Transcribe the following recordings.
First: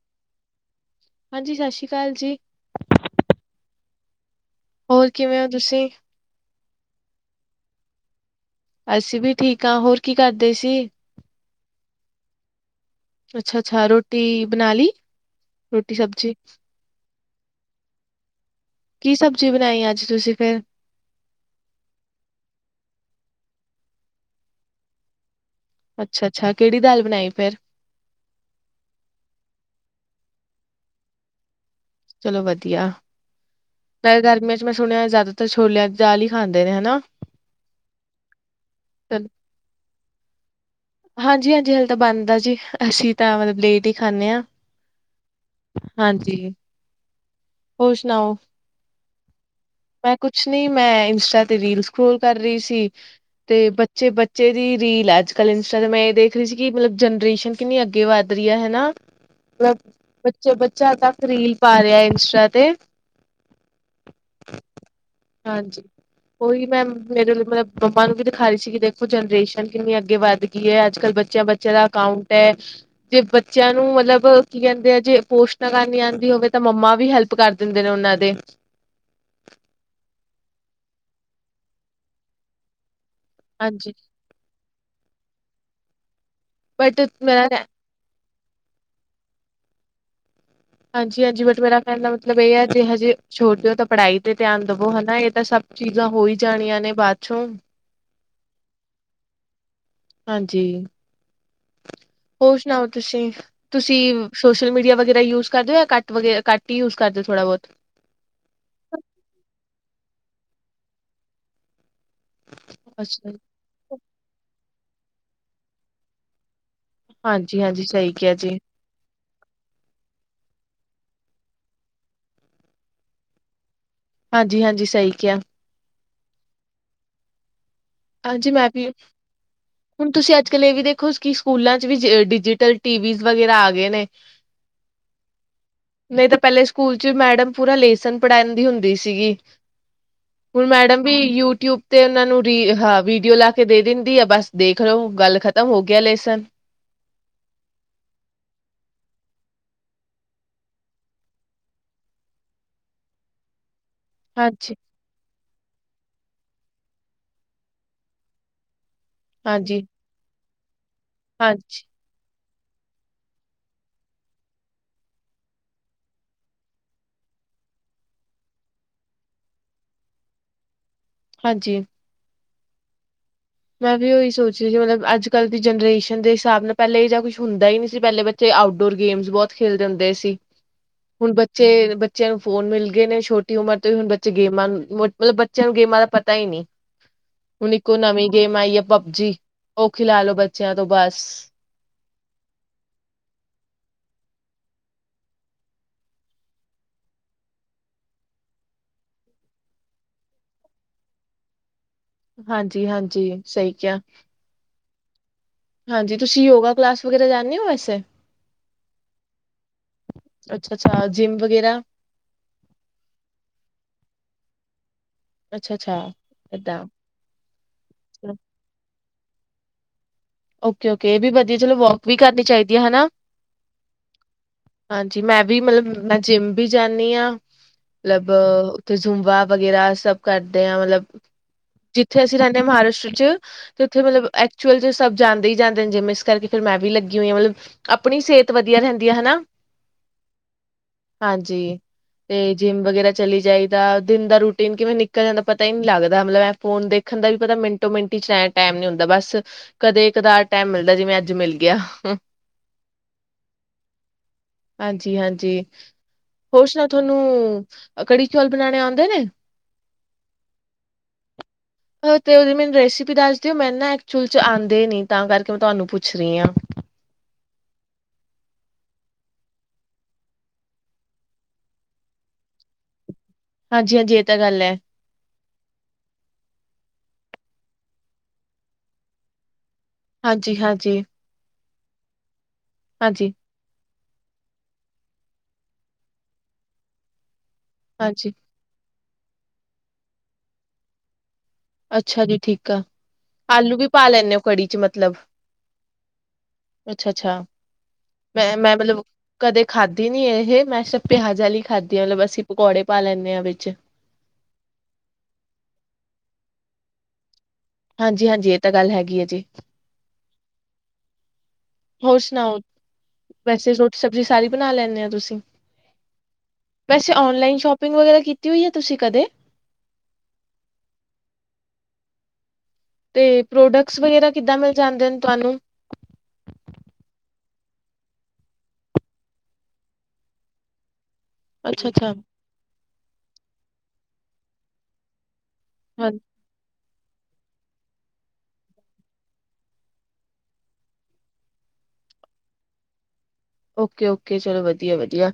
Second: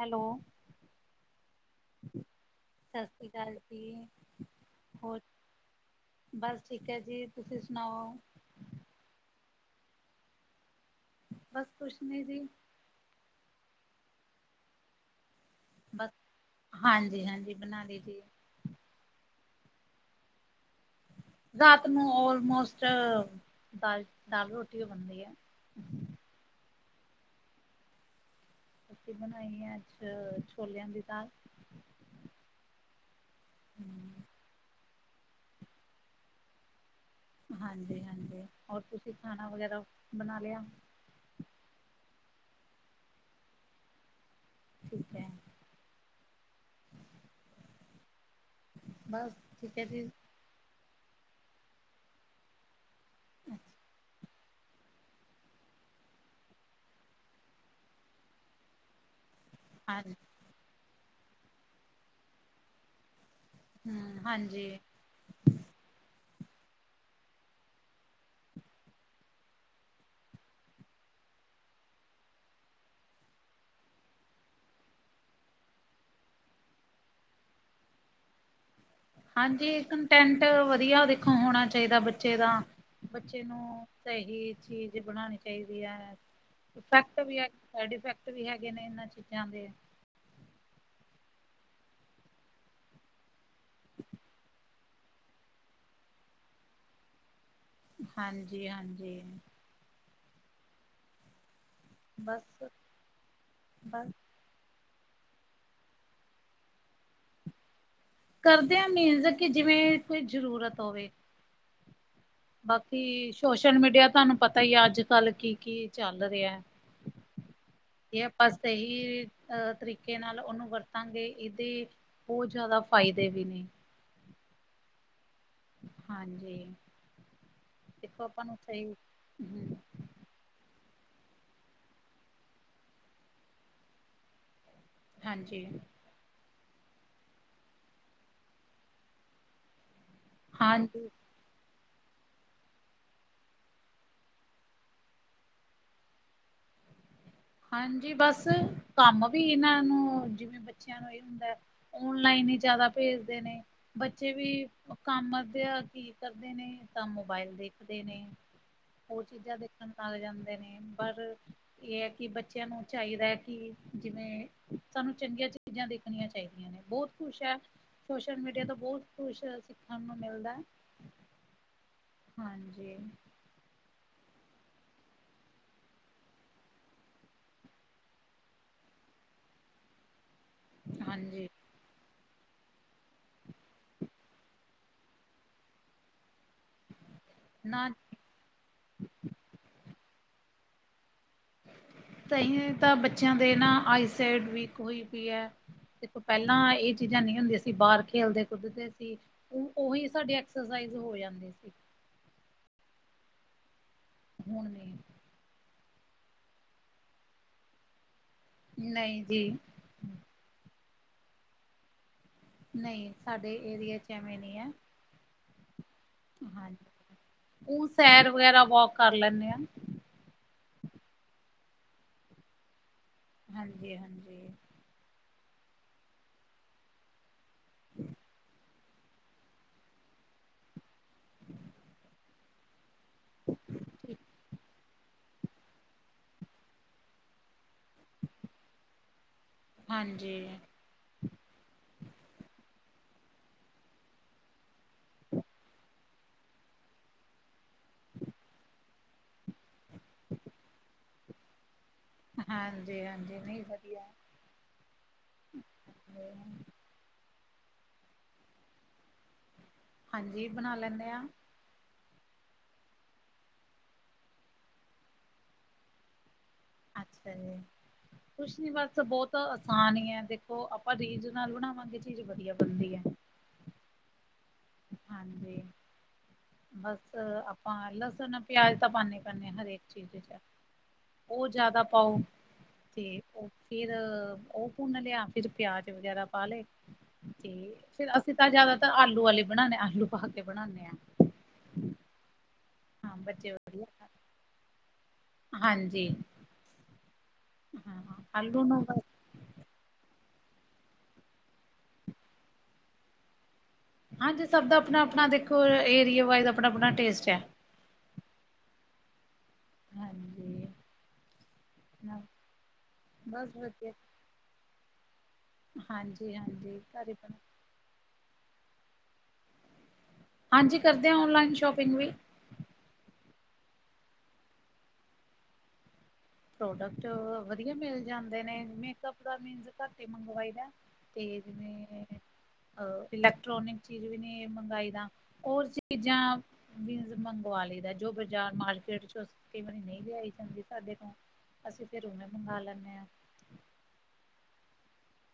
Hello. ਹਾਂਜੀ‌। ਸਸਰੀ ਕਾਲ ਜੀ। ਸਸਰੀ ਕਾਲ ਜੀ। ਹੋਰ ਕਿਵੇਂ ਓ ਤੁਸੀਂ? ਬਸ ਠੀਕ ਐ ਜੀ। ਤੁਸੀਂ ਸੁਣਾਓ? ਅਸੀਂ ਵੀ ਠੀਕ ਆਂ। ਹੋਰ ਕੀ ਕਰਦੇ ਸੀ? ਬਸ ਕੁਛ ਨੀ ਜੀ। ਅੱਛਾ-ਅੱਛਾ, ਰੋਟੀ ਬਣਾ ਲਈ। ਰੋਟੀ, ਬਸ ਸਬਜ਼ੀ ਹਾਂਜੀ-ਹਾਂਜੀ। ਬਣਾ ਲਈ ਜੀ। ਕੀ ਸਬਜ਼ੀ ਬਣਾਈ ਐ ਅੱਜ ਤੁਸੀਂ ਫੇਰ? ਰਾਤ ਨੂੰ ਆਲਮੋਸਟ ਦਾਲ-ਦਾਲ, ਰੋਟੀ ਓ ਬਣਦੀ ਐ। ਅੱਛਾ-ਅੱਛਾ‌। ਕਿਹੜੀ ਦਾਲ ਬਣਾਈ ਫੇਰ? ਅਸੀਂ ਬਣਾਈ ਐ ਅੱਜ ਛੋਲਿਆਂ ਦੀ ਦਾਲ। ਚਲੋ ਵਧੀਆ। ਵੈਸੇ ਗਰਮੀਆਂ ਚ ਮੈਂ ਸੁਣਿਆ ਜ਼ਿਆਦਾਤਰ ਛੋਲਿਆਂ ਦੀ ਦਾਲ ਈ ਖਾਂਦੇ ਨੇ ਹਨਾ। ਹਾਂਜੀ-ਹਾਂਜੀ। ਹੋਰ ਤੁਸੀਂ ਖਾਣਾ ਵਗੈਰਾ ਬਣਾ ਲਿਆ? ਹਾਂਜੀ-ਹਾਂਜੀ ਹਾਲੇ ਤਾਂ ਬਣਦਾ ਜੀ। ਅਸੀਂ ਤਾਂ ਮਤਲਬ ਲੇਟ ਈ ਖਾਂਨੇ ਆ। ਠੀਕ ਐ। ਹਾਂਜੀ। ਹੋਰ ਸੁਣਾਓ, ਬਸ ਠੀਕ ਹੈ ਜੀ, ਮੈਂ ਕੁ ਕੁਛ ਨੀ, ਮੈਂ ਇੰਸਟਾ ਤੇ ਰੀਲ ਸਕਰੋਲ ਕਰ ਰਹੀ ਸੀ ਤੇ ਬੱਚੇ ਬ ਬੱਚੇ ਦੀ ਰੀਲ ਐ ਅੱਜ ਕੱਲ ਇੰਸਟਾ ਤੇ, ਮੈਂ ਇਹ ਦੇਖ ਰਹੀ ਸੀ ਕਿ ਮਤਲਬ ਜਨਰੇਸ਼ਨ ਕਿੰਨੀ ਅੱਗੇ ਵੱਧ ਰਹੀ ਹੈ ਹਨਾ? ਮਤਲਬ ਹਾਂ, ਬੱਚਾ-ਬੱਚਾ ਤੱਕ ਰੀਲ ਪਾ ਰਿਹਾ ਏ ਇੰਸਟਾ ਤੇ। ਹੂੰ, ਹਾਂਜੀ। ਹਾਂਜੀ। ਉਹੀ ਮੈਂ ਮੇਰੇ ਲਈ ਮਤਲਬ ਮੰਮਾ ਨੂੰ ਵੀ ਦਿਖਾ ਰਹੀ ਸੀ ਕਿ ਦੇਖੋ ਜਨਰੇਸ਼ਨ ਕਿੰਨੀ ਅੱਗੇ ਵੱਧ ਗ ਗੀ ਐ। ਅੱਜ-ਕਲ ਬੱਚਿਆਂ-ਬੱਚਿਆਂ ਦਾ ਅਕਾਊਂਟ ਐ। ਜੇ ਬੱਚਿਆਂ ਨੂੰ ਮਤਲਬ ਕੀ ਕਹਿੰਦੇ ਆ ਜੇ ਪੋਸਟ ਨਾ ਕਰਨੀ ਆਂਦੀ ਹੋਵੇ ਤਾਂ ਮੰਮਾ ਵੀ ਹੈਲਪ ਲਪ ਕਰ ਦਿੰਦੇ ਨੇ ਉਹਨਾਂ ਦੇ। ਹਾਂਜੀ। ਕੰਨਟੈਂਟ ਵਧੀਆ ਦੇਖੋ ਹੋਣਾ ਚਾਹੀਦਾ ਬੱਚੇ ਦਾ, ਬੱਚੇ ਨੂੰ ਹਾਂਜੀ। ਸਹੀ ਚੀਜ਼ ਬਣਾਣੀ ਚਾਹੀਦੀ ਐ। ਬਟ ਇਫੈਕਟ ਵੀ ਮੇਰਾ ਐ, ਸਾਇਡ ਇਫੈਕ ਕਟ ਵੀ ਹੈਗੇ ਨੇ ਇਹਨਾਂ ਚੀਜ਼ਾਂ ਦੇ। ਹਾਂਜੀ-ਹਾਂਜੀ। ਬਟ ਮੇਰਾ ਕਹਿਣ ਦਾ ਮਤਲਬ ਇਹ ਹੈ ਜੇ ਹਜੇ ਛੋਟੇ ਓ ਤਾਂ ਪੜ੍ਹਾਈ ਤੇ ਧਿਆਨ ਦਵੋ, ਹਨਾ ਇਹ ਤਾਂ ਸਭ ਚੀਜ਼ਾਂ ਹੋਈ ਜਾਣੀਆਂ ਨੇ ਬਾਦ ਚੋਂ। ਹਾਂਜੀ-ਹਾਂਜੀ। ਹਾਂਜੀ,। ਹੋਰ ਬਸ ਸੁਣਾਓ ਤੁਸੀਂ? ਤੁਸੀਂ ਬਸ ਸੋਸ਼ਲ ਮੀਡੀਆ ਵਗੈਰਾ ਯੂਜ ਕਰਦੇ ਜਾਂ ਕੱਟ-ਕੱ ਹੀ ਯੂਜ ਕਰਦੇ ਥੋੜਾ ਬਹੁਤ। ਕਰਦੇ ਆਂ ਮੀਨਜ਼ ਕਿ ਜਿਵੇਂ ਕੋਈ ਜ਼ਰੂਰਤ ਹੋਵੇ। ਬਾਕੀ ਅੱਛਾ ਜੀ, ਸੋਸ਼ਲ ਮੀਡੀਆ ਤੁਹਾਨੂੰ ਪਤਾ ਹੀ ਆ ਅੱਜ-ਕਲ ਕੀ-ਕੀ ਚੱਲ ਰਿਹਾ ਏ ਹਾਂਜੀ-ਹਾਂਜੀ। ਸਹੀ ਇਹ ਕਿਹਾ ਆਪਾਂ ਜੀ। ਸਹੀ ਕੀ ਅਹ ਤਰੀਕੇ ਨਾਲ ਉਹਨੂੰ ਵਰਤਾਂਗੇ, ਇਹਦੇ ਬਹੁਤ ਜ਼ਿਆਦਾ ਫਾਇਦੇ ਵੀ ਨੇ। ਹਾਂਜੀ-ਹਾਂਜੀ। ਸਹੀ ਕਿਹਾ ਹਾਂਜੀ ਦੇਖੋ ਆਪਾਂ ਹਾਂਜੀ ਨੂੰ ਮੈਂ ਵੀ ਆ ਸਹੀ ਹਮ ਹੁਣ ਤੁਸੀਂ ਅੱਜ ਕੱਲ ਇਹ ਵੀ ਦੇਖੋ ਕਿ ਸਕੂਲਾਂ ਚ ਵੀ ਡਿਜੀਟਲ ਟੀਵਜ਼ ਵਗੈਰਾ ਆ ਗਏ ਨੇ [inaudible] ਹਾਂਜੀ ਨਹੀਂ ਤਾਂ ਪਹਿਲੇ ਸਕੂਲ ਚ ਮੈਡਮ ਪੂਰਾ ਲੇਸਨ ਪੜ੍ਹਾਣਦੀ ਹੁੰਦੀ ਸੀਗੀ ਹੁਣ ਮੈਡਮ ਹਾਂਜੀ। ਵੀ ਯੂਟਿਊਬ ਤੇ ਇਹਨਾਂ ਨੂੰ ਰੀ ਅਹ ਹਾਂ ਵੀਡੀਓ ਲਾ ਕੇ ਦੇ ਦਿੰਦੀ ਆ ਬਸ ਦੇਖ ਲੋ ਗੱਲ ਖ਼ਤਮ ਹੋ ਗਿਆ ਲੇਸਨ ਹਾਂਜੀ ਬਸ ਕੰਮ ਵੀ ਇਹਨਾਂ ਨੂੰ ਜਿਵੇਂ ਬੱਚਿਆਂ [unintelligible] ਹੁੰਦਾ ਔਨਲਾਈਨ ਹੀ ਜਿਆਦਾ ਭੇਜ਼ਦੇ ਨੇ ਬੱਚੇ ਵੀ ਹਾਂਜੀ, ਕੰਮ ਅੱਧਿਆ ਕੀ ਕਰਦੇ ਨੇ ਤਾਂ ਮੋਬਾਇਲ ਦੇਖਦੇ ਨੇ ਹੋਰ ਚੀਜ਼ਾਂ ਹਾਂਜੀ, ਦੇਖਣ [unintelligible] ਜਾਂਦੇ ਨੇ ਪਰ ਹਾਂਜੀ, ਇਹ ਕਿ ਬੱਚਿਆਂ ਨੂੰ ਚਾਹੀਦਾ ਹੈ ਕਿ ਜਿਵੇਂ ਸਾਨੂੰ ਚੰਗੀਆਂ ਚੀਜ਼ਾਂ ਦੇਖਣੀਆਂ ਚਾਹੀਦੀਆਂ ਨੇ ਬਹੁਤ ਖੁਸ਼ ਹੈ ਸੋਸ਼ਲ ਮੀਡੀਆ ਤੋਂ ਬਹੁਤ ਖੁਸ਼ ਸਿੱਖਣ ਨੂੰ ਮਿਲਦਾ ਹੈ ਹਾਂਜੀ ਹਾਂਜੀ ਮੈਂ ਵੀ ਉਹੀ ਸੋਚ ਰਹੀ ਸੀ ਮਤਲਬ ਅੱਜ ਕੱਲ੍ਹ ਦੀ ਜਨਰੇਸ਼ਨ ਦੇ ਹਿਸਾਬ ਨਾਲ ਪਹਿਲੇ ਇਹ ਜਾ ਕੁੱਛ ਹੁੰਦਾ ਹੀ ਨਹੀਂ ਸੀ ਪਹਿਲੇ ਬੱ ਤੇ ਆਊਟਡੋਰ ਗੇਮਸ ਬਹੁਤ ਖੇਲਦੇ ਹੁੰਦੇ ਸੀ ਹੁਣ ਹਾਂਜੀ ਬੱਚੇ ਬੱਚਿਆਂ ਨੂੰ ਫੋ਼ਨ ਮਿਲ ਗਏ ਨੇ ਛੋਟੀ ਉਮਰ ਤੋਂ ਵੀ ਹੁਣ ਬੱਚੇ ਗੇਮਾਂ ਨ ਮਤਲਬ ਬੱਚਿਆਂ ਨੂੰ ਗੇਮਾਂ ਦਾ ਪਤਾ ਹੀ ਨੀ ਹੁਣ ਨਾ ਇੱਕੋ ਨਵੀਂ ਗੇ਼ਮ ਆਈ ਹੈ ਪਬ ਜੀ ਉਹ ਖਿਲਾ ਲੋ ਬੱਚਿਆਂ ਤੋਂ ਬਸ ਤਾਹਿਉ ਤਾਂ ਬੱਚਿਆਂ ਦੇ ਨਾ ਆਈਸਾਈਡ ਵੀਕ ਹੋਈ ਪਈ ਹੈ ਦੇਖੋ ਪਹਿਲਾਂ ਇਹ ਚੀਜ਼ਾਂ ਨਹੀਂ ਹੁੰਦੀਆਂ ਸੀ ਬਾਹਰ ਖੇ਼ਲਦੇ ਕੁਦਦੇ ਸੀ ਉ ਉਹੀ ਸਾਡੇ ਐਕਸਰਸਾਈਜ਼ ਹੋ ਜਾਂਦੀ ਸੀ ਹਾਂਜੀ ਹਾਂਜੀ ਸਹੀ ਕਿਹਾ ਹੁਣ ਨੀ ਹਾਂਜੀ ਤੁਸੀ ਯੋਗਾ ਕਲਾਸ ਵਗੈਰਾ ਜਾਂਣੇ ਹੋ ਵੈਸੇ ਨਹੀਂ ਜੀ ਅੱਛਾ ਅੱਛਾ ਜਿੰਮ ਵਗੈਰਾ ਨਹੀਂ ਸਾਡੇ ਏਰੀਏ ਚ ਐਵੇਂ ਨਹੀਂ ਐ ਅੱਛਾ ਅੱਛਾ ਏਦਾਂ ਹਾਂਜੀ ਉਹ ਸੈਰ ਵਗੈਰਾ ਵੋਕ ਕਰ ਲੈਂਣੇ ਆ ਓਕੇ ਓਕੇ ਇਹ ਵੀ ਵਧੀਆ ਚਲੋ ਵੋਕ ਵੀ ਕਰਨੀ ਚਾਹੀਦੀ ਹੈ ਹਨਾ ਹਾਂਜੀ ਹਾਂਜੀ ਹਾਂਜੀ ਮੈਂ ਵੀ ਮਤਲਬ ਮੈਂ ਜਿੰਮ ਵੀ ਜਾਂਣੀ ਹਾਂ ਮਤਲਬ ਤੇ ਜੂੰਬਾ ਵਗੈਰਾ ਸਭ ਕਰਦੇ ਆਂ ਮਤਲਬ ਜਿੱਥੇ ਅਸੀਂ ਰਹਿੰਦੇ ਹਾਂ ਮਹਾਰਾਸ਼ਟਰ ਚ ਤੇ ਉੱਥੇ ਮਤਲਬ ਐਕਚੁਅਲ ਚ ਸਭ ਜਾਂਦੇ ਹੀ ਜਾਂਦੇ ਨੇ ਜਿਮ ਇਸ ਕਰਕੇ ਫਿਰ ਮੈਂ ਵੀ ਲੱਗੀ ਹੋਈ ਹਾਂ ਮਤਲਬ ਆਪਣੀ ਸਿਹਤ ਵਧੀਆ ਰਹਿੰਦੀ ਹੈ ਹਨਾ ਹਾਂਜੀ ਹਾਂਜੀ ਤੇ ਜਿੰਮ ਵਗੈਰਾ ਚਲੀ ਜਾਈਦਾ ਦਿਨ ਦਾ ਰੂਟੀ ਦਿਨ ਕਿਵੇਂ ਨਿਕਲ ਜਾਂਦਾ ਪਤਾ ਹੀ ਨੀ ਲਗਦਾ ਮਤਲਬ ਏਹ ਫੋ਼ਨ ਦੇਖਣ ਦਾ ਵੀ ਪਤਾ ਮਿੰਟੋ ਮਿੰਟੀ ਚ ਟੈ ਟੈਮ ਨੀ ਹੁੰਦਾ ਬਸ ਕਦੇ ਕਦਾਰ ਟੈਮ ਮਿਲਦਾ ਜਿਵੇਂ ਅੱਜ ਮਿਲ ਗਿਆ ਹਾਂਜੀ ਹਾਂਜੀ ਨਹੀਂ ਵਧੀਆ ਹਾਂਜੀ ਹਾਂਜੀ ਹੋਰ ਸੁਣਾਉ ਥੋਨੂੰ ਕੜੀ ਚੌਲ਼ ਬਣਾਉਣੇ ਆਉਂਦੇ ਨੇ ਹਾਂਜੀ ਬਣਾ ਲੈਣੇ ਆ ਹ ਤੇ ਉਦੀ ਰੈਸਿਪੀ ਦੱਸ ਦਿਓ ਨਾ ਐਕਚੁਲ 'ਚ ਆਂ ਦੇ ਨੀ ਤਾਂ ਕਰਕੇ ਮੈਂ ਤੁਹਾਨੂੰ ਪੁੱਛ ਰਈ ਆਂ। ਅੱਛਾ ਜੀ। ਕੁਛ ਨੀ ਬਸ ਬੋਤ ਆਸਾਨ ਈ ਐ ਦੇਖੋ ਆਪਾਂ ਰੀਝ ਨਾਲ ਬਣਾਵਾਂਗੇ ਚੀਜ਼ ਵਧੀਆ ਬਣਦੀ ਐ। ਹਾਂਜੀ-ਹਾਂਜੀ ਏ ਤਾਂ ਗੱਲ ਏ। ਹਾਂਜੀ ਬਸ ਆਪਾਂ ਲੱਸਣ ਪਿਆਜ ਤਾਂ ਪਾਣੇ ਈ ਪਾਣੇ ਹਰੇ ਠੀਕ ਏ ਚਲ ਹਾਂਜੀ-ਹਾਂਜੀ, ਓ ਜਾਦਾ ਪਾਉ ਠੀਕ ਐ। ਫਿਰ ਓ ਭੁੰਨ ਲਿਆ ਫਿਰ ਪਿਆਜ਼ ਵਗੈਰਾ ਪਾ ਲਏ ਤੇ ਫਿਰ ਹਾਂਜੀ-ਹਾਂਜੀ। ਅਸੀ ਤਾਂ ਜਾਦਾਤਰ ਆਲੂ ਆਲੇ ਬਣਾਣੇ ਆ ਆਲੂ ਪਾ ਕੇ ਬਣਾਣੇ ਆਂ ਅੱਛਾ ਜੀ ਠੀਕ ਆ ਆਲੂ ਵੀ ਪਾ ਲੈਂਣੇ ਓ ਕੜੀ 'ਚ ਮਤਲਬ ਹਾਂਜੀ ਅੱਛਾ-ਅੱਛਾ ਹਾਂ ਮੈਂ ਆਲੂ ਨੂੰ ਬਸ ਮਲਬ ਕਦੇ ਖਾਧੀ ਨੀ ਇਹ ਮੈਂ ਸਿਰਫ਼ ਪਿਆਜ਼ ਆਲੀ ਖਾਧੀ ਆ ਨਾਲ ਅਸੀਂ ਪਕੌੜੇ ਪਾ ਲੈਂਣੇ ਆਂ ਵਿੱਚ ਹਾਂਜੀ ਸਭ ਦਾ ਆਪਣਾ-ਆਪਣਾ ਦੇਖੋ ਏਰੀਆ ਵਾਇਜ਼ ਆਪਣਾ-ਆਪਣਾ ਟੇਸਟ ਐ। ਹਾਂਜੀ-ਹਾਂਜੀ ਏ ਤਾ ਗੱਲ ਹੈਗੀ ਹੈ ਜੀ। ਹਾਂਜੀ ਹੋਰ ਸੁਣਾਓ। ਬਸ ਵੈਸੇ ਵਧੀਆ ਰੋਟੀ ਸਬਜ਼ੀ ਸਾਰੀ ਬਣਾ ਲੈਂਣੇ ਓ ਤੁਸੀਂ ਹਾਂਜੀ-ਹਾਂਜੀ ਵੈਸੇ ਘਰੇ ਬਣਾ ਔਨਲਾਈਨ ਸੋਪਿੰਗ ਪਿੰਗ ਵਗੈਰਾ ਕੀਤੀ ਹੋਈ ਹੈ ਤੁਸੀਂ ਕਦੇ ਹਾਂਜੀ ਕਰਦੇ ਹਾਂ ਔਨਲਾਈਨ ਸ਼ੋਪਿੰਗ ਵੀ ਤੇ ਪ੍ਰੋਡੈਕਸ ਵਗੈਰਾ ਕਿੱਦਾਂ ਮਿਲ ਜਾਂਦੇ ਨੇ ਤੁਆਨੂੰ ਪ੍ਰੋਡੈਕਟ ਵਧੀਆ ਮਿਲ ਜਾਂਦੇ ਨੇ ਮੇਕਪ ਦਾ ਮੀਨਜ਼ ਘੱਟ ਈ ਮੰਗਵਾਈ ਦਾ ਤੇਜ਼ ਅੱਛਾ-ਅੱਛਾ ਇਲੈਕਟ੍ਰੋਨਿਕ ਚੀਜ਼ ਵੀ ਨਈ ਮੰਗਾਈ ਦਾ ਓ ਹਾਂ ਚੀਜ਼ਾਂ ਮੀਂਜ ਮੰਗਵਾ ਲਈ ਦਾ ਜੋ ਬਾਜ਼ਾਰ ਮਾਰਕੀਟ ਚੋ ਕਈ ਵਾਰੀ ਨਈ ਲਿਆਈ ਜਾਂਦੀ ਸਾਡੇ ਤੋਂ ਅਸੀ ਫਿਰ ਉਵੇਂ ਮੰਗਾ ਲੈਂਣੇ ਆਂ। ਓਕੇ-ਓਕੇ ਚਲੋ ਵਧੀਆ-ਵਧੀਆ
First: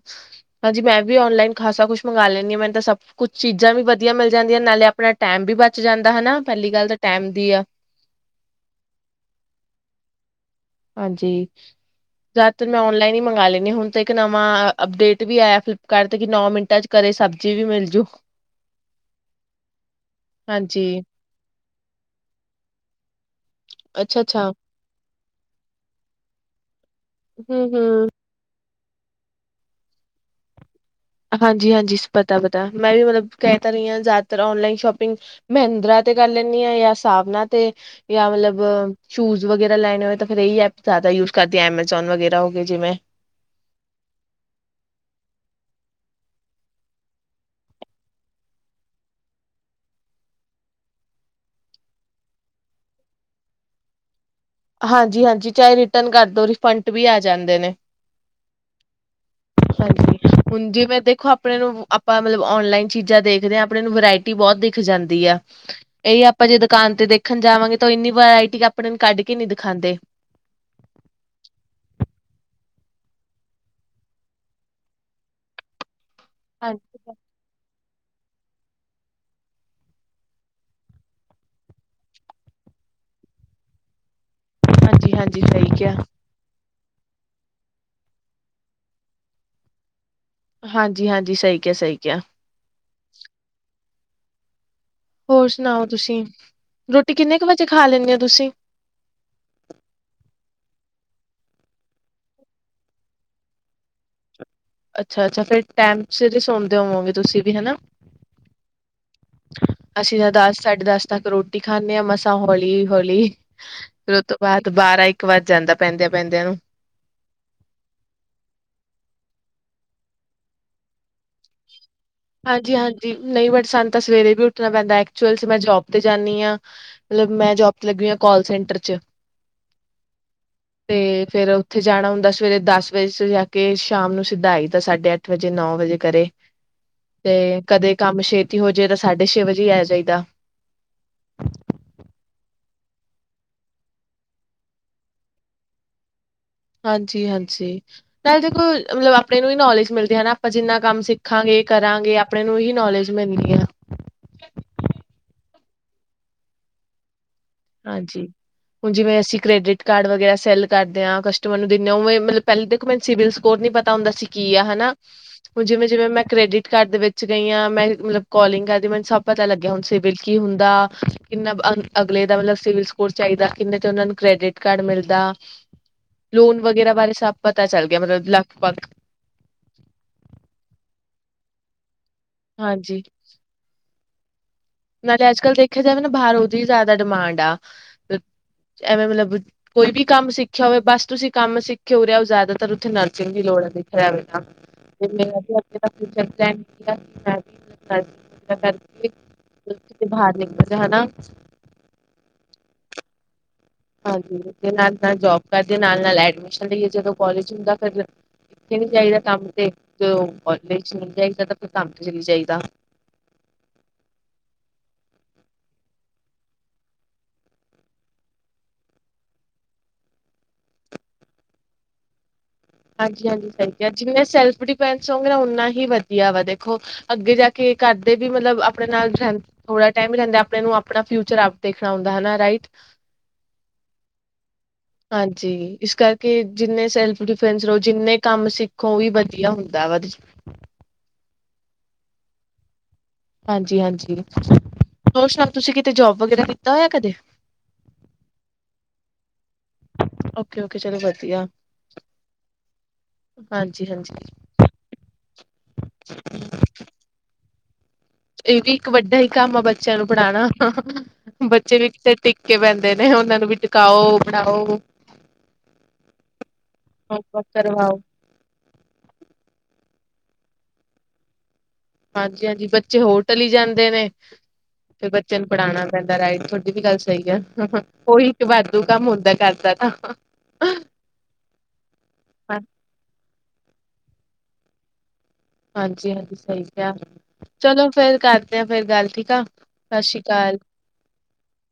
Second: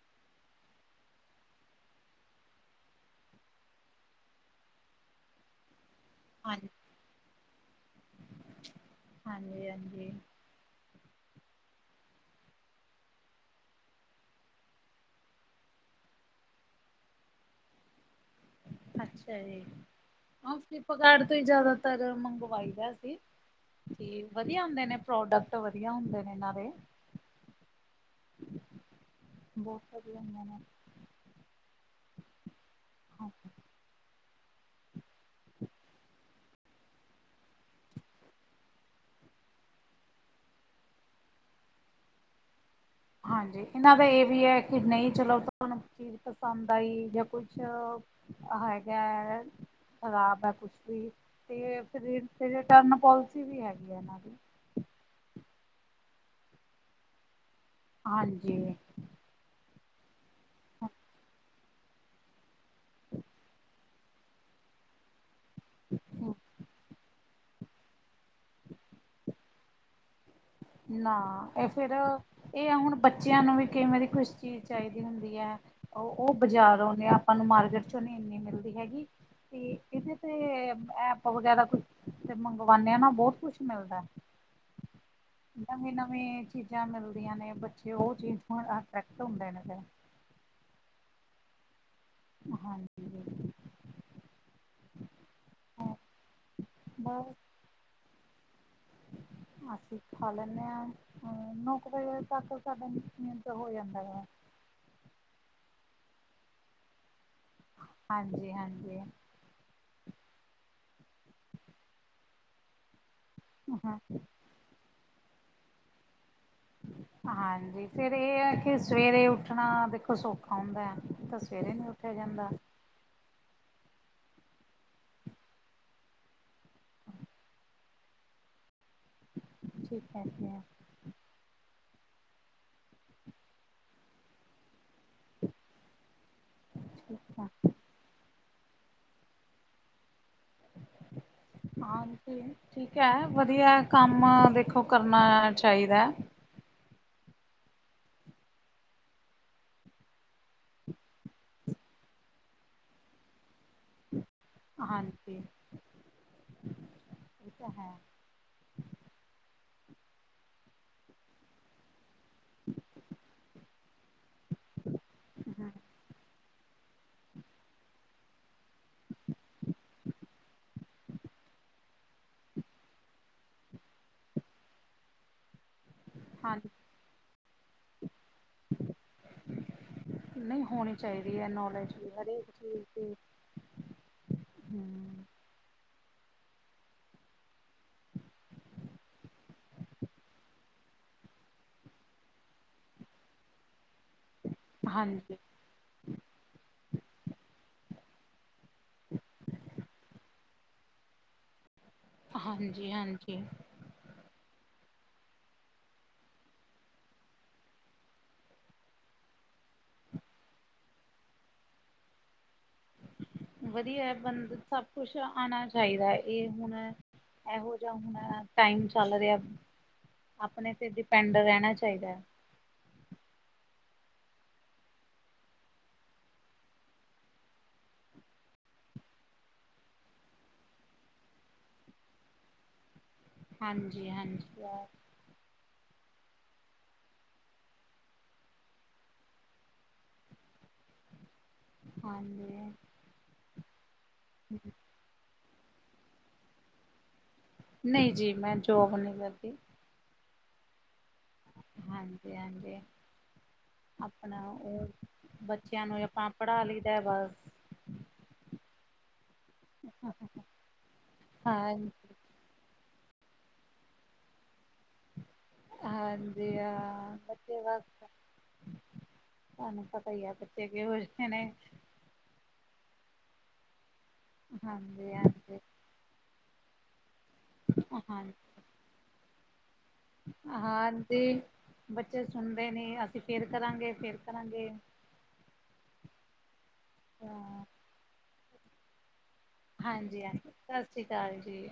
ਹਾਂਜੀ ਮੈਂ ਵੀ ਔਨਲਾਈਨ ਖਾਸਾ ਕੁਝ ਮੰਗਾ ਲੈਂਣੀ ਆਂ ਮੈਨੂੰ ਤਾਂ ਸਭ ਕੁਛ ਚੀਜ਼ਾਂ ਵੀ ਵਧੀਆ ਮਿਲ ਜਾਂਦੀਆਂ ਨੇ ਨਾਲੇ ਆਪਣਾ ਟੈਮ ਵੀ ਬਚ ਜਾਂਦਾ ਹਨਾ ਹਾਂਜੀ ਪੈਲੀ ਗੱਲ ਤਾਂ ਟੈਮ ਦੀ ਆ। ਹਾਂਜੀ-ਹਾਂਜੀ ਹਾਂਜੀ ਜਾਦਾਤਰ ਮੈਂ ਔਨਲਾਈਨ ਈ ਮੰਗਾ ਲੈਣੀ ਹੁਣ ਤਾ ਇੱਕ ਨਵਾਂ ਅੱਪਡੇਟ ਵੀ ਆਇਆ ਫਲਿੱਪਕਾਰਟ ਤੇ ਕਿ ਨੌ ਮਿੰਟਾਂ 'ਚ ਘਰੇ ਸਬਜ਼ੀ ਵੀ ਮਿਲ ਜੂ ਅੱਛਾ ਜੀ ਹਾਂ ਹਾਂਜੀ ਫਲਿੱਪਕਾਰਡ ਜਾਦਾਤਰ ਮੰਗਵਾਈ ਦਾ ਸੀ ਅੱਛਾ ਤੇ ਅੱਛਾ ਵਧੀਆ ਹੁੰਦੇ ਨੇ ਪ੍ਰੋਡੈਕਟ ਤੇ ਵਧੀਆ ਹੁੰਦੇ ਨੇ ਇਨਾਂ ਦੇ ਹੂੰ-ਹੂੰ ਬੋਤ ਵਧੀਆ ਹੁੰਦੇ ਨੇ। ਹਾਂਜੀ-ਹਾਂਜੀ ਪਤਾ-ਪਤਾ ਮੈਂ ਵੀ ਮਤਲਬ ਹਾਂ ਕੈ ਰਈ ਆਂ ਜਾਦਾਤਰ ਔਨਲਾਈਨ ਸ਼ੋਪਿੰਗ ਮਹਿੰਦਰਾ ਤੇ ਕਰ ਲੈਂਣੀ ਆਂ ਜਾਂ ਸਾਵਨਾ ਤੇ ਜਾਂ ਮਤਲਬ ਸੂਜ ਵਗੈਰਾ ਲੈਣੇ ਹੋਏ ਤਾਂ ਫਿਰ ਏ ਈ ਐਪ ਜ਼ਿਆਦਾ ਯੂਜ਼ ਕਰਦੀ ਐਮਾਜੋਨ ਵਗੈਰਾ ਹੋਗੇ ਜਿਵੇ ਹਾਂਜੀ ਇਨਾਂ ਦਾ ਏ ਵੀ ਐ ਕਿ ਨਈ ਚਲੋ ਤਾਨੂ ਚੀਜ਼ ਪਸੰਦ ਆਈ ਜਾਂ ਕੁਝ ਹੈਗਾ। ਖ਼ਰਾਬ ਐ ਕੁਛ ਵੀ 'ਤੇ ਫਿਰ ਰੀ ਫਿਰ ਰਿਟਰਨ ਪੋਲਿਸੀ ਵੀ ਹੈਗੀ ਆ ਇਨਾਂ ਦੀ। ਹਾਂਜੀ-ਹਾਂਜੀ ਚਾਏ ਰਿਟਰਨ ਕਰਦੋ ਰਿਫੰਟ ਵੀ ਆ ਜਾਂਦੇ ਨੇ। ਹਾਂਜੀ। ਹਾਂਜੀ ਹੁਣ ਜਿਵੇਂ ਦੇਖੋ ਆਪਣੇ ਨੂੰ ਆਪਾਂ ਮਤਲਬ ਔਨਲਾਈਨ ਚੀਜ਼ਾਂ ਦੇਖਦੇ ਆ ਆਪਣੇ ਵਰਾਇਟੀ ਬੋ ਦਿਖ ਜਾਂਦੀ ਆ ਏਈ ਆਪਾਂ ਜੇ ਦੁਕਾਨ 'ਤੇ ਦੇਖਣ ਜਾਵਾਂਗੇ ਤੋਂ ਇੰਨੀ ਵਰਾਇਟੀ ਆਪਣੇ ਨੂੰ ਕੱਢ ਕੇ ਨੀ ਦਿਖਾਂਦੇ। ਨਾ ਏ ਫੇਰ ਏ ਆ ਹੁਣ ਬੱਚਿਆਂ ਨੂੰ ਵੀ ਕਿਵੇਂ ਦੀ ਕੁਛ ਚੀਜ਼ ਚਾਈਦੀ ਹੁੰਦੀ ਐ। ਓ ਬਾਜ਼ਾਰੋਂ ਨੇ ਹਾਂਜੀ ਆ ਆਪਾਂ ਨੂੰ ਮਾਰਕੀਟ ਚੋਂ ਐਨੀ ਇੰਨੀ ਮਿਲਦੀ ਹੈਗੀ। 'ਤੇ ਏਦੇ ਤੇ ਐਪ ਵਗੈਰਾ ਕੁਛ ਤੇ ਮੰਗਵਾਨੇ ਆ ਨਾ ਬੋਤ ਕੁਛ ਮਿਲਦਾ ਐ। ਹਾਂਜੀ ਹਾਂ। ਨਵੀ-ਨਵੀ ਚੀਜ਼ਾਂ ਮਿਲਦੀਆਂ ਨੇ ਬੱਚੇ ਓ ਚੀਜ਼ ਨਾਲ ਅਟੈ੍ਕਟ ਹੁੰਦੇ ਨੇ ਫੇਰ। ਹਾਂਜੀ-ਹਾਂਜੀ ਸਈ ਕੇਆ, ਸਈ ਕੇਆ। ਹਾਂਜੀ। ਹੋਰ ਸੁਣਾਓ ਤੁਸੀਂ, ਰੋਟੀ ਬਸ ਕਿੰਨੇ ਕ ਵਜੇ ਖਾਂ ਲੈਂਨੇ ਓ ਤੁਸੀਂ? ਅਸੀਂ ਖਾਂ ਲੈਨੇਂ ਆ ਹੂੰ ਨੌ ਕ ਵਜੇ ਤੱਕ ਸਾਡਾ ਮਿਨਸ ਹੋ ਜਾਂਦਾ ਗਾ। ਅੱਛਾ-ਅੱਛਾ ਫੇਰ ਟਾਇਮ ਸਿਰ ਈ ਸੋਂਦੇ ਹੋਵੋਗੇ ਤੁਸੀਂ? ਵੀ ਹਨਾ ਹਾਂਜੀ-ਹਾਂਜੀ। ਅਸੀਂ ਤਾਂ ਦਸ, ਸਾਢੇ ਦਸ ਤੱਕ ਰੋਟੀ ਖਾਨੇ ਆ ਮਸਾ ਹੌਲੀ-ਹੌਲੀ ਫੇਰ ਓ ਤੋਂ ਬਾਤ ਬਾਰਾਂ-ਇੱਕ ਵੱਜ ਜਾਂਦਾ ਪੈਂਦਿਆਂ-ਪੈਂਦਿਆਂ ਨੂੰ। ਹਾਂਜੀ ਫੇਰ ਏ ਐ ਕਿ ਸਵੇਰੇ ਉੱਠਣਾ ਦੇਖੋ ਸੌਖਾ ਹੁੰਦਾ ਐ ਤਾਂ ਸਵੇਰੇ ਨੀ ਉ ਹਾਂਜੀ-ਹਾਂਜੀ ਨਈ ਬਟ ਸਾਨੂੰ ਤਾਂ ਸਵੇਰੇ ਵੀ ਉੱਠਣਾ ਪੈਂਦਾ ਐਕਚੁਅਲ 'ਚ ਮੈਂ ਜੋਬ 'ਤੇ ਜਾਂਨੀ ਆ। ਮਤਲਬ ਮੈਂ ਜੋਬ ਤੇ ਲੱਗੀ ਹੋਈ ਆ ਕਾਲ ਸੈਂਟਰ 'ਚ। ਠੀਕ ਕੈਂਤੇ ਐ। ਤੇ ਫੇਰ ਉੱਥੇ ਜਾਣਾ ਹੁੰਦਾ ਸਵੇਰੇ ਦਸ ਵਜੇ 'ਚ ਜਾ ਕੇ ਸ਼ਾਮ ਨੂੰ ਸਿੱਧਾ ਆਈ ਦਾ ਸਾਢੇ ਅੱਠ ਵਜੇ, ਨੌ ਵਜੇ ਘਰੇ। ਠੀਕ ਹੈ ਤੇ ਕਦੇ ਕੰਮ ਛੇਤੀ ਹੋਜੇ ਤਾਂ ਸਾਢੇ ਛੇ ਵਜੇ ਈ ਆਇਆ ਜਾਈਦਾ। ਹਾਂ ਜੀ ਠੀਕ ਐ ਵਧੀਆ ਕੰਮ ਦੇਖੋ ਕਰਨਾ ਚਾਈਦੈ। ਹਾਂਜੀ-ਹਾਂਜੀ ਨਾਲੇ ਦੇਖੋ ਮਤਲਬ ਆਪਣੇ ਨੂੰ ਵੀ ਨੌਲੇਜ ਮਿਲਦੀ ਹਨਾ ਆਪਾਂ ਜਿੰਨਾ ਕੰਮ ਸਿੱਖਾਂਗੇ, ਕਰਾਂਗੇ ਆਪਣੇ ਨੂੰ ਹੀ ਨੌਲੇਜ ਮਿਲਨੀ ਆ। ਹਾਂਜੀ, ਠੀਕ ਆ। ਹਾਂਜੀ ਹੁਣ ਜਿਵੇਂ ਅਸੀਂ ਕ੍ਰੈਡਿਟ ਕਾਰਡ ਵਗੈਰਾ ਸਿਲ ਕਰਦੇ ਆ, ਕਸਟਮਰ ਨੂੰ ਦਿੰਨੇ ਆ ਉਵੇਂ ਮਤਲਬ ਪੈਲ ਦੇਖੋ ਮੈਨੂੰ ਸਿਵਲ ਸਕੋਰ ਨੀ ਪਤਾ ਹੁੰਦਾ ਸੀ ਕੀ ਆ ਹਨਾ‌। ਹੁਣ ਜਿਵੇਂ-ਜਿਵੇਂ ਮੈਂ ਕ੍ਰੈਡਿਟ ਕਾਰਡ ਦੇ ਵਿੱਚ ਗਈ ਆ ਮੈਂ ਮਤਲਬ ਕੋਲਿੰਗ ਕਰਦੀ ਮੈਨੂੰ ਸਭ ਪਤਾ ਲੱਗਿਆ ਹੁਣ ਸਿਵਲ ਕੀ ਹੁੰਦਾ ਕਿੰਨਾ ਅ ਅਗਲੇ ਦਾ ਮਤਲਬ ਸਿਵਲ ਸਕੋਰ ਚਾਈਦਾ ਕਿੰਨੇ 'ਤੇ ਉਨਾਂ ਨੂੰ ਕ੍ਰੈਡਿਟ ਕਾਰਡ ਮਿਲਦਾ। ਲੋਨ ਹਾਂਜੀ ਵਗੈਰਾ ਬਾਰੇ ਸਭ ਪਤਾ ਚੱਲ ਗਿਆ ਮਤਲਬ ਲਗਭਗ। ਨਈ ਹੋਣੀ ਚਾਈਦੀ ਐ ਨੌਲੇਜ ਵੀ ਹਰੇ ਹਾਂਜੀ। ਹੂੰ। ਨਾਲੇ ਅੱਜ-ਕੱਲ ਦੇਖਿਆ ਜਾਵੇ ਨਾ ਬਾਹਰ ਉਦੀ ਜਿਆਦਾ ਡਿਮਾਂਡ ਆ ਮਤਲ ਐਵੇਂ ਮਤਲਬ ਕੋਈ ਵੀ ਕੰਮ ਸਿੱਖਿਆ ਹੋਵੇ ਬਸ ਤੁਸੀਂ ਕੰਮ ਸਿੱਖ ਕੇ ਉਰੇ ਆਉ ਜ਼ਿਆਦਾਤਰ ਉੱਥੇ ਨਰਸਿੰਗ ਦੀ ਲੋੜ ਐ ਪ੍ਰਾਈਵੇਟ ਨਾ, ਜਿੰਨੀ ਹਾਂਜੀ ਮਰਜ਼ੀ ਆ ਦੇ ਤਾਂ ਫਿਊਚਰ ਮੈਂ ਵੀ ਨਰਸਿੰਗ ਦਾ ਕਰਦੀ ਮਤਲਬ ਤੁਸੀ ਬਾਹਾਰ ਨਿਕਲ ਜੇ ਹੈਨਾ। ਹਾਂਜੀ ਹਾਂਜੀ। ਹਾਂਜੀ ਤੇ ਨਾਲ ਨਾਲ ਜੋਬ ਕਰਦੇ ਨਾਲ ਨਾਲ ਐਡਮਿਸ਼ਨ ਲਈਏ ਜਦੋ ਕੋਲੇਜ ਹੁੰਦਾ ਫੇਰ ਇਥੇ ਨੀ ਜਾਈਦਾ ਕੰਮ ਤੇ ਜਦੋ ਕੋਲੇਜ ਚਲੀ ਜਾਈਦਾ ਤਾ ਫੇਰ ਕੰਮ ਤੇ ਚਲੀ ਜਾਈਦਾ। ਵਧੀਆ ਏ ਬੰਦ ਸਭ ਕੁਛ ਆਨਾ ਚਾਈਦਾ ਐ ਐ ਹੁਨ ਐਹੋ ਜਾ ਹੁਨ ਟਾਈਮ ਚੱਲ ਰਆ। ਅਪਨੇ ਤੇ ਡੀਪੇਂਡ ਰਹਿਨਾ ਚਾਯੀਦਾ ਐ। ਹਾਂਜੀ ਹਾਂਜੀ ਸਹੀ ਕਆ ਜਿੰਨੇ ਸੈਲਫ ਡੀਫੇਂਸ ਹੋਗੇ ਨਾ ਉਨਾ ਹੀ ਵਧੀਆ ਵਾ ਦੇਖੋ ਅੱਗੇ ਜਾ ਕੇ ਘਰਦੇ ਵੀ ਮਤਲਬ ਅਪਣੇ ਨਾਲ ਰੇਂ ਥੋੜਾ ਟੈਮ ਰੈਂਦਾ ਆਪਣੇ ਨੂੰ ਆਪਣਾ ਫਿਊਚਰ ਆਪ ਦੇਖਣਾ ਹੁੰਦਾ ਹਨਾ ਰਾਇਟ। ਹਾਂਜੀ ਹਾਂਜੀ ਆ। ਹਾਂਜੀ ਇਸ ਕਰਕੇ ਜਿੰਨੇ ਸੇਲਫ ਡਿਫੈਂਸ ਫ੍ਰੀਂਸ ਰੋ ਜਿੰਨੇ ਕੰਮ ਸਿੱਖੋ ਓ ਵੀ ਵਧੀਆ ਹੁੰਦਾ ਵਾ ਇਦੇ ਚ ਹਾਂਜੀ। ਹਾਂਜੀ ਹਾਂਜੀ ਹੋਰ ਸੁਨਾਓ ਤੁਸੀ ਕਿਤੇ ਜੋਬ ਵਗੈਰਾ ਕੀਤਾ ਹੋਏਆ ਕਦੇ? ਨਈ ਜੀ ਮੈਂ ਜੋਬ ਨੀ ਕਰਦੀ। ਓਕੇ ਓਕੇ ਚਲੋ ਵਧੀਆ। ਹਾਂਜੀ ਹਾਂਜੀ ਹਾਂਜੀ-ਹਾਂਜੀ ਅਪਨਾ ਓ ਊ ਬੱਚਿਆਂ ਨੂੰ ਆਪ ਪਾ ਪੜਾ ਲਈਦਾ ਬਸ। ਐ ਵੀ ਇੱਕ ਵੱਡਾ ਈ ਕੰਮ ਆ ਬੱਚਿਆਂ ਨੂੰ ਪੜਾਨਾ ਹਾਂ ਬੱਚੇ ਵੀ ਟੀ ਟਿੱਕ ਕੇ ਬੇਂਦੇ ਨੇ ਓਨਾ ਨੂੰ ਵੀ ਟਿਕਾਓ ਪੜਾਓ। ਹਾਂਜੀ ਆ ਹੋਮਵਰਕ ਵਧੀਆ ਕਰਵਾਓ ਬਸ। ਤੁਆਨੂੰ ਪਤਾ ਈ ਆ ਬੱਚੇ ਕੇਹੋ ਜੇ ਨੇ। ਹਾਂਜੀ ਹਾਂਜੀ ਬੱਚੇ ਹੋਰਟਲ ਈ ਜਾਂਦੇ ਨੇ ਤੇ ਹਾਂਜੀ ਬੱਚੇਆ ਨੂੰ ਹਾਂਜੀ ਪੜਾਨਾ। ਦਾ ਰਾਈਟ ਧੌਡੀ ਵੀ ਗੱਲ ਸਹੀ ਐ ਓਹੀ ਤੇ ਹਾਂ ਵਾਧੂ ਕੰਮ ਹੁੰਦਾ ਘਰਦਾ ਤਾ। ਹਾਂਜੀ ਬੱਚੇ ਸੁਨਦੇ ਨੀ ਅਸੀ ਫੇਰ ਕਰਾਂਗੇ ਫੇਰ ਕਰਾਂਗੇ। ਹਾਂਜੀ ਹਾਂਜੀ ਸਹੀ ਕਆ ਹਾਂ ਚਲੋ ਫੇਰ ਕਰਦੇ ਆ ਫੇਰ ਗੱਲ ਠੀਕ ਆ। ਸਤਿ ਸ੍ਰੀ ਹਾਂਜੀ ਹਾਂਜੀ ਅਕਾਲ ਸਤਿ ਸ੍ਰੀ ਅਕਾਲ ਜੀ।